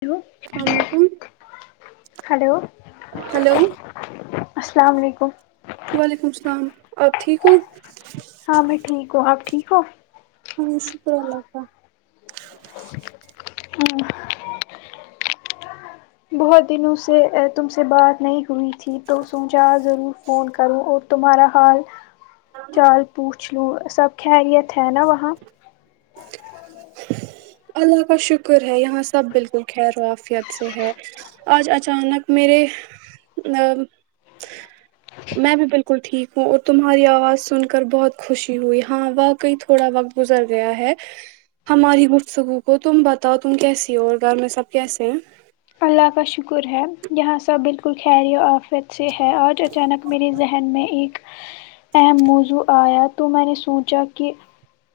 hello السلام علیکم hello hello السلام علیکم وعلیکم السلام آپ ٹھیک ہو ہاں میں ٹھیک ہوں آپ ٹھیک ہوں ہاں شکر اللہ کا ہاں بہت دنوں سے تم سے بات نہیں ہوئی تھی تو سوچا ضرور فون کروں اور تمہارا حال چال پوچھ لو سب خیریت ہے نا وہاں اللہ کا شکر ہے یہاں سب بالکل خیروافیت سے ہے آج اچانک میرے ا [unintelligible] میں بھی بالکل ٹھیک ہوں اور تمہاری آواز سن کر بہت خوشی ہوئی ہاں واقعی تھوڑا وقت گزر گیا ہے ہماری گفتگو کو تم بتاؤ تم کیسی ہو اور گھر میں سب کیسے ہیں اللہ کا شکر ہے یہاں سب بالکل خیر و آفیت سے ہے آج اچانک میرے ذہن میں ایک اہم موضوع آیا ہے تو میں نے سوچا کہ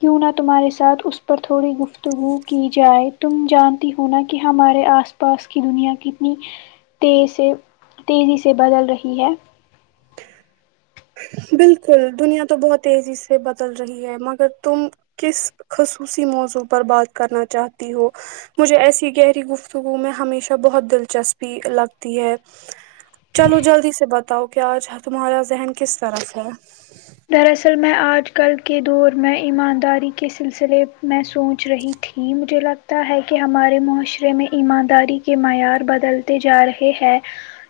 کیوں نہ تمہارے ساتھ اس پر تھوڑی گفتگو کی جائے تم جانتی ہو نا کہ ہمارے آسا پاس کی دنیا کتنی تیز سے تیزی سے بدل رہی ہے ہاں بالکل دنیا تو بہت تیزی سے بدل رہی ہے مگر تم کس خصوصی موضوع پر بات کرنا چاہتی ہو مجھے ایسی گہری گفتگو میں ہمیشہ بہت دلچسپی لگتی ہے چلو جلدی سے بتاؤ کہ آج تمہارا ذہن کس طرف ہے دراصل میں آج کل کے دور میں ایمانداری کے سلسلے میں سوچ رہی تھی تھی مجھے لگتا ہے کہ ہمارے معاشرے میں ایمانداری کے معیار بدلتے جا رہے ہیں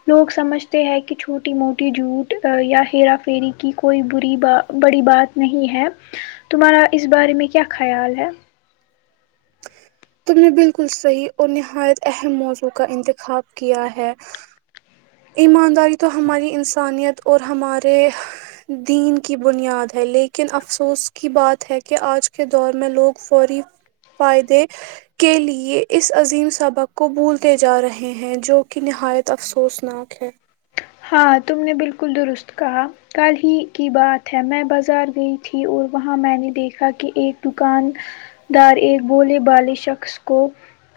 لوگ سمجھتے ہیں کہ چھوٹی موٹی جھوٹ یا ہرا فھیری کی کوئی بھی بری ب بڑی بات نہیں ہے تمہارا اس بارے میں کیا خیال ہے تم نے بالکل صحیح اور نہایت اہم موضوع کا انتخاب کیا ہے ایمانداری تو ہماری انسانیت اور ہمارے دین کی بنیاد ہے لیکن افسوس کی بات ہے کہ آج کے دور میں لوگ فوری فائدے کے لئے اس عظیم سبق کو بھولتے جا رہے ہیں جو کہ نہایت افسوس اپنا خ ہاں تم نے بالکل درست کہا کل ہی کی بات ہے میں بازار گئی تھی اور وہاں میں نے دیکھا کہ ایک دکان دار ایک بولے بالے شخص کو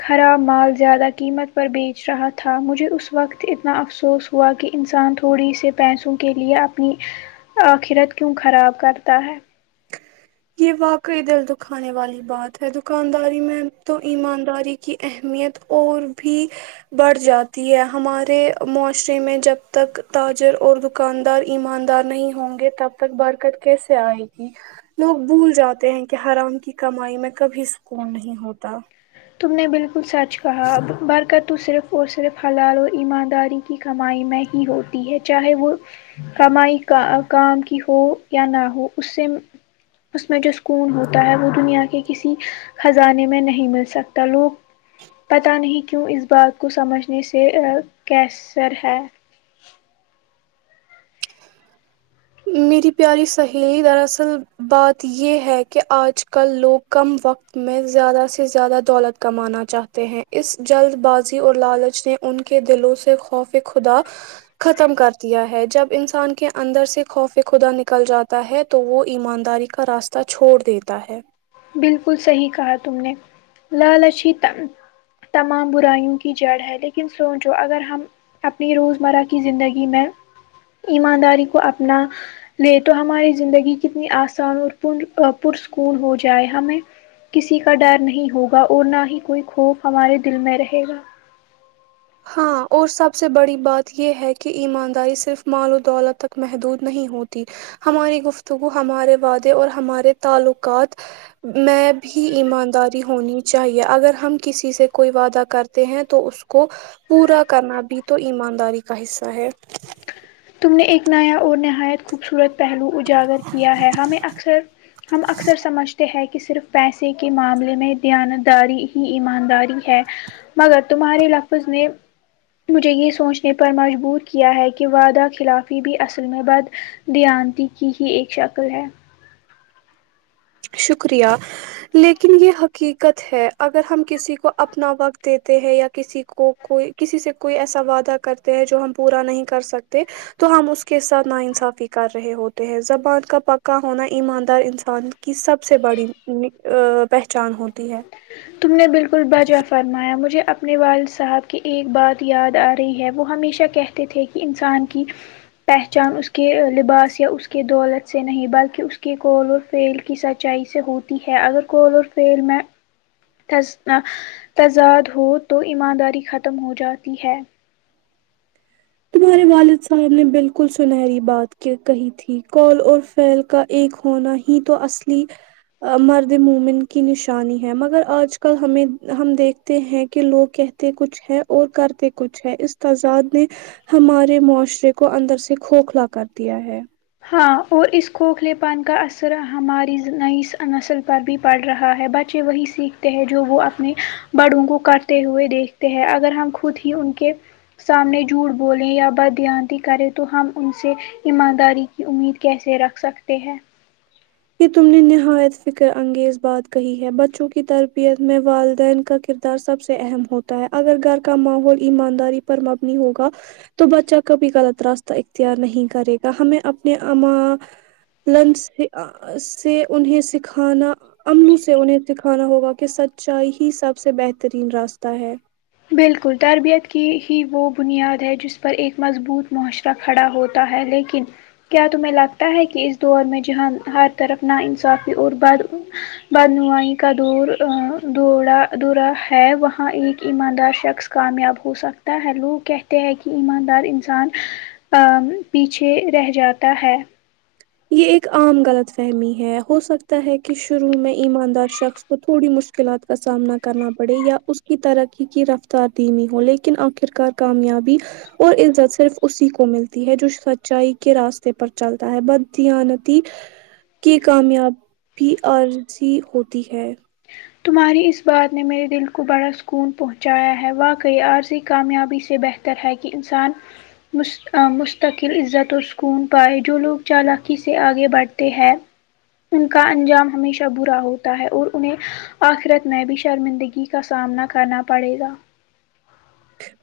خراب مال زیادہ قیمت پر بیچ رہا تھا مجھے اس وقت اتنا افسوس ہوا کہ انسان تھوڑی سے پیسوں کے لیے اپنی آخرت کیوں خراب کرتا ہے یہ واقعی دل دکھانے والی بات ہے دکانداری میں تو ایمانداری کی اہمیت اور بھی بڑھ جاتی ہے ہمارے معاشرے میں جب تک تاجر اور د دکاندار ایماندار نہیں ہوں گے تب تک برکت کیسے آئے گی لوگ بھول جاتے ہیں کہ حرام کی کمائی میں کبھی سکون نہیں ہوتا تم نے بالکل سچ کہا برکت تو صرف اور صرف حلال اور ایمانداری کی کمائی میں ہی ہوتی ہے چاہے وہ کمائی کا کام کی ہو یا نہ ہو اس سے اس میں جو سکون ہوتا ہے وہ دنیا کے کسی خزانے میں نہیں مل سکتا تا لوگ پتہ نہیں کیوں اس بات کو سمجھنے سے کیسر ہے میری پیاری سہیلی دراصل بات یے ہے کہ آج کل لوگ کم وقت میں زیادہ سے زیادہ دولت کمانا چاہتے ہیں اس جلد بازی اور لالچ نے ان کے دلوں سے خوف خدا ختم کر دیا ہے جب انسان کے اندر سے خوف خدا نکل جاتا ہے تو وہ ایمانداری کا راستہ چھوڑ دیتا ہے بالکل صحیح کہا تم نے لالچ ہی تمام برائیوں کی جڑ ہے لیکن سونچو اگر ہم اپنی روزمرہ کی زندگی میں ایمانداری کو اپنا لے تو ہماری زندگی کتنی آسان اور پون پرسکون ہو جائے ائے ہمیں کسی کا ڈر نہیں ہوگا اور نہ ہی کوئی خوف ہمارے دل میں رہے گا ہاں اور سب سے بڑی بات یے ہے کی ایمانداری صرف مال و دولت تک محدود نہیں ہوتی ہماری گفتگو ہمارے وعدے اور ہمارے تعلقات میں بھی ایمانداری ہونی چاہیے اگر ہم کسی سے کوئی وعدہ کرتے ہیں تو اس کو پورا کرنا بھی تو ایمانداری کا حصہ ہے تم نے ایک نیا اور نہایت خوبصورت پہلو اجاگر کیا ہے ہمیں اکثر ہم اکثر سمجھتے ہیں کی صرف پیسے کے معاملے میں دیانتداری ہی ایمانداری ہے مگر تمہارے لفظ نے مجھے یے سوچنے پر مجبور کیا ہے کی وعدہ خلافی بھی اصل میں بددیانتی کی ہی ایک شکل ہے شکریہ لیکن یے حقیقت ہے اگر ہم کسی کو اپنا وقت دیتے ہیں یا کسی کو کوئی کسی سے کوئی ایسا وعدہ کرتے ہیں جو ہم پورا نہیں کر سکتے تو ہم اس کے ساتھ ناانصافی کر رہے ہوتے ہیں زبان کا پکا ہونا ایماندار انسان کی سب سے بڑی پہچان ہوتی ہے تم نے بالکل بجا فرمایا مجھے اپنے والد صاحب کی ایک بات یاد آ رہی ہے وہ ہمیشہ کہتے تھے کی انسان کی پہچان اس کے لباس یا اس کی دولت سے نہیں بلکہ اس کی کول فیل کی سچائی سے ہوتی ہے اگر کول اور فیل میں تضاد ہو تو ایمانداری ختم ہو جاتی ہے تمہارے والد صاحب نے بالکل سنہری بات کہی تھی کال اور فیل کا ایک ہونا ہی تو اصلی مرد مومن کی نشانی ہے مگر آج کل ہمیں ہم دیکھتے ہیں کہ لوگ کہے تے کچھ ہے اور کرتے کچھ ہے اس تزاد نے ہمارے معاشرے کو اندر سے کھوکھلا کر دیا ہے ہاں اور اس کھوکھلے پن کا اثر ہماری نئی نسل پر بھی پڑھ رہا ہے بچے وہی سیکھتے ہیں جو وہ اپنے بڑوں کو کرتے ہوئے دیکھتے ہیں اگر ہم خود ہی ان کے سامنے جھوٹ بولیں یا بددیانتی کریں تو ہم ان سے ایمانداری امید کیسے رکھ سکتے ہیں یے تم نے نہایت فکر انگیز بات کہی ہے بچوں کی تربیت میں والدین کا کر دار سب سے اہم ہوتا ہے اگر گھر کا ماحول ایمانداری پر مبنی ہوگا تو بچہ کبھی غلط راستہ اختیار نہیں کرے گا ہمیں اپنے لن سے انہیں سکھانا امنو سے انہیں سکھانا ہوگا کہ سچائی ہی سب سے بہترین راستہ ہے بالکل تربیت کی ہی وہ بنیاد ہے جس پر ایک مضبوط معاشرہ کھڑا ہوتا ہے لیکن کیا تمہیں لگتا ہے کہ اس دور میں جہاں ہر طرف ناانصافی اور بد بد نوائی کا دورا دورا ہے وہاں ایک ایمان دار شخص کامیاب ہو سکتا ہے لوگ کہتے ہیں کہ ایماندار انسان آ پیچھے رہ جاتا ہے یہ ایک عام غلط فہمی ہے ہو سکتا ہے کہ شروع میں ایماندار شخص کو تھوڑی مشکلات کا سامنا کرنا پڑے یا اس کی ترقی کی رفتار دمی ہو لیکن آخر کار کامیابی اور عزت صرف اسی کو ملتی ہے جو سچائی کے راستے پر چلتا ہے بٹ تانتی کی کامیابی عرضی ہوتی ہے تمہاری اس بات نے میرے دل کو بڑا سکون پہنچایا ہے واقعی عارضی کامیابی سے بہتر طر ہے کہ انسان مستقل عزت اور سکون پائے جو لوگ چالاکی سے آگے بڑھتے ہیں ان کا انجام ہمیشہ برا ہوتا ہے اور انہیں آخرت میں بھی شرمندگی کا سامنا کرنا پڑے گا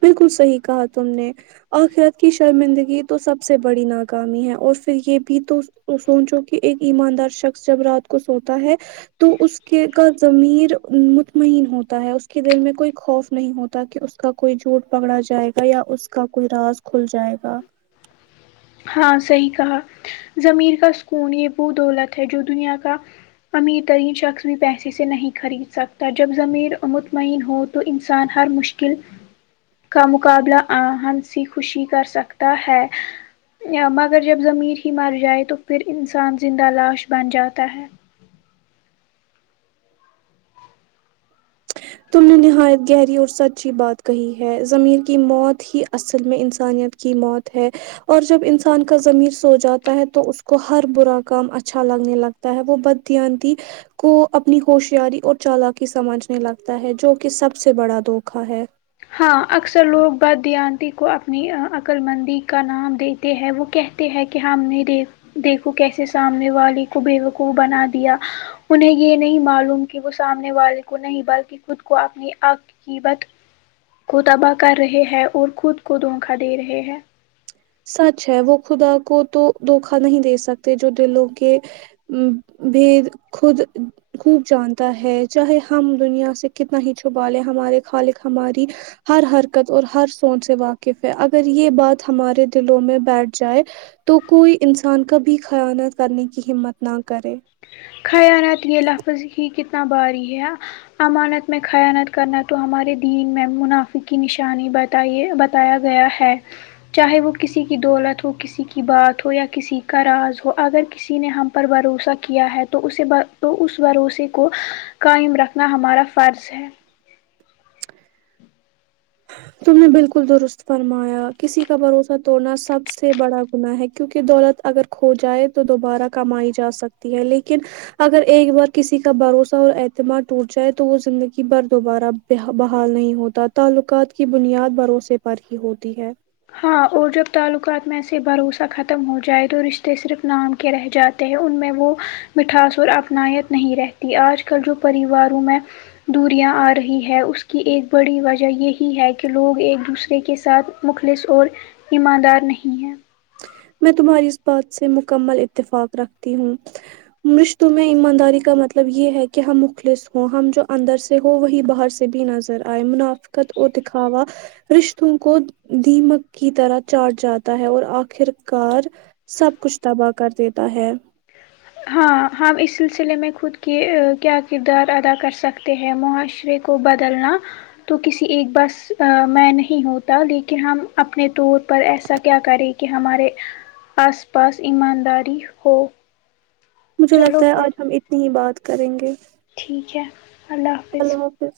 بالکل صحیح کہا تم نے آخرت کی شرمندگی تو سب سے بڑی ناکامی ہے اور پھر یہ بھی تو سونچو کہ ایک ایماندار شخص جب رات کو سوتا ہے تو اس کے کا زضمیر مطمئن ہوتا ہے اس کے دل میں کوئی خوف نہیں ہوتا کہ اس کا کوئی جھوٹ پکڑا جائے گا یا اس کا کوئی راز کھل جائے گا ہاں صحیح کہا زضمیر کا سکون یہ وہ دولت ہے جو دنیا کا امیر ترین شخص بھی پیسے سے نہیں خرید سکتا جب ضمیر مطمئن ہو تو انسان ہر مشکل کا مقابلہ ہنسی خوشی کر سکتا ہے مگر جب زمیر ہی مر جائے تو پھر انسان زندہ لاش بن جاتا ہے تم نے نہایت گہری اور سچی بات کہی ہے زمیر کی موت ہی اصل میں انسانیت کی موت ہے اور جب انسان کا زمیر سو جاتا ہے تو اس کو ہر برا کام اچھا لگنے لگتا ہے وہ بدیاندتی کو اپنی ہوشیاری اور چالقی سمجھنے لگتا تا ہے جو کہ سب سے بڑا دھوکا ہے ہاں اکثر لوگ بدانتی کو اپنی عقل مندی کا نام دےتے ہیں وہ کہتے ہیں کہ ہم نہیں دیک دیکھو کیسے سامنے والے کو بیکوف بنا دیا انہیں یہ نہیں معلوم کہ وہ سامنے والے کو نہیں بلکہ خود کو اپنی آکھ کی بٹ کو تباہ کر رہے ہے اور خود کو دھوکا دے رہے ہے سچ ہے وہ خدا کو تو دھوکا نہیں دے سکتے جو دلوں کے ا بھی خود خوب جانتا ہے چاہے ہم دنیا سے کتنا ہی چھپا لے ہمارے خالق ہماری ہر حرکت اور ہر سونچ سے واقف ہے اگر یہ بات ہمارے دلوں میں بیٹھ جائے تو کوئی انسان کا بھی خیاانات کرنے کی ہمت نہ کرے خیالات یہ لفظ ہی کتنا باری ہے امانت میں خیانت کرنا تو ہمارے دین میں منافع کی نشانی بچ بت بتایا گیا ہے چاہے وہ کسی کی دولت ہو کسی کی بات ہو یا کسی کا راز ہو اگر کسی نے ہم پر بھروسہ کیا ہے تو اس بھروسے کو قائم رکھنا ہمارا فرض ہے تم نے بالکل درست فرمایا کسی کا بھروسہ توڑنا سب سے بڑا گنااہ ہے کیونکہ دولت اگر کھو جائے تو دوبارہ کمائی جاسکتی ہے لیکن اگر ایک بار کسی کا بھروسہ اور اعتماد ٹوٹ جائے تو وہ زندگی بھر دوبارہ بحال نہیں ہوتا تعلقات کی بنیاد بھروسے پر ہی ہوتی ہے ہاں اور جب تعلقات میں ایسے بھروسہ ختم ہو جائے تو رشتے صرف نام کے رہ جاتے ہیں ان میں وہ مٹھاس اور اپنایت نہیں رہتی آج کل جو پریواروں میں دوریاں آ رہی ہے اس کی ایک بڑی وجہ یہی ہے کہ لوگ ایک دوسرے کے ساتھ مخ لص اور ایماندار نہیں ہیں میں تمہاری اس بات سے مکمل اتفاق رکھتی ہوں مشتوں میں ایمانداری کا مطلب یہ ہے کہ ہم مخلص ہوں ہم جو اندر سے ہو وہی باہر سے بھی نظر آئے منافقت و دکھاوا رشتوں کو دھیمک کی طرح چاٹ جاتا ہے اور آخر کار سب کچھ تباہ کر دیتا ہے ہاں ہم اس سلسلے میں خود کی کیا کردار ادا کر سکتے ہیں معاشرے کو بدلنا تو کسی ایک بس میں نہیں ہوتا لیکن ہم اپنے طور پر ایسا کیا کریں کہ ہمارے آس پاس ایمانداری ہو مجھے چلو لگتا ہے پھر آج ہم اتنی ہی بات کریں گے ٹھیک ہے اللہ حافظ جچ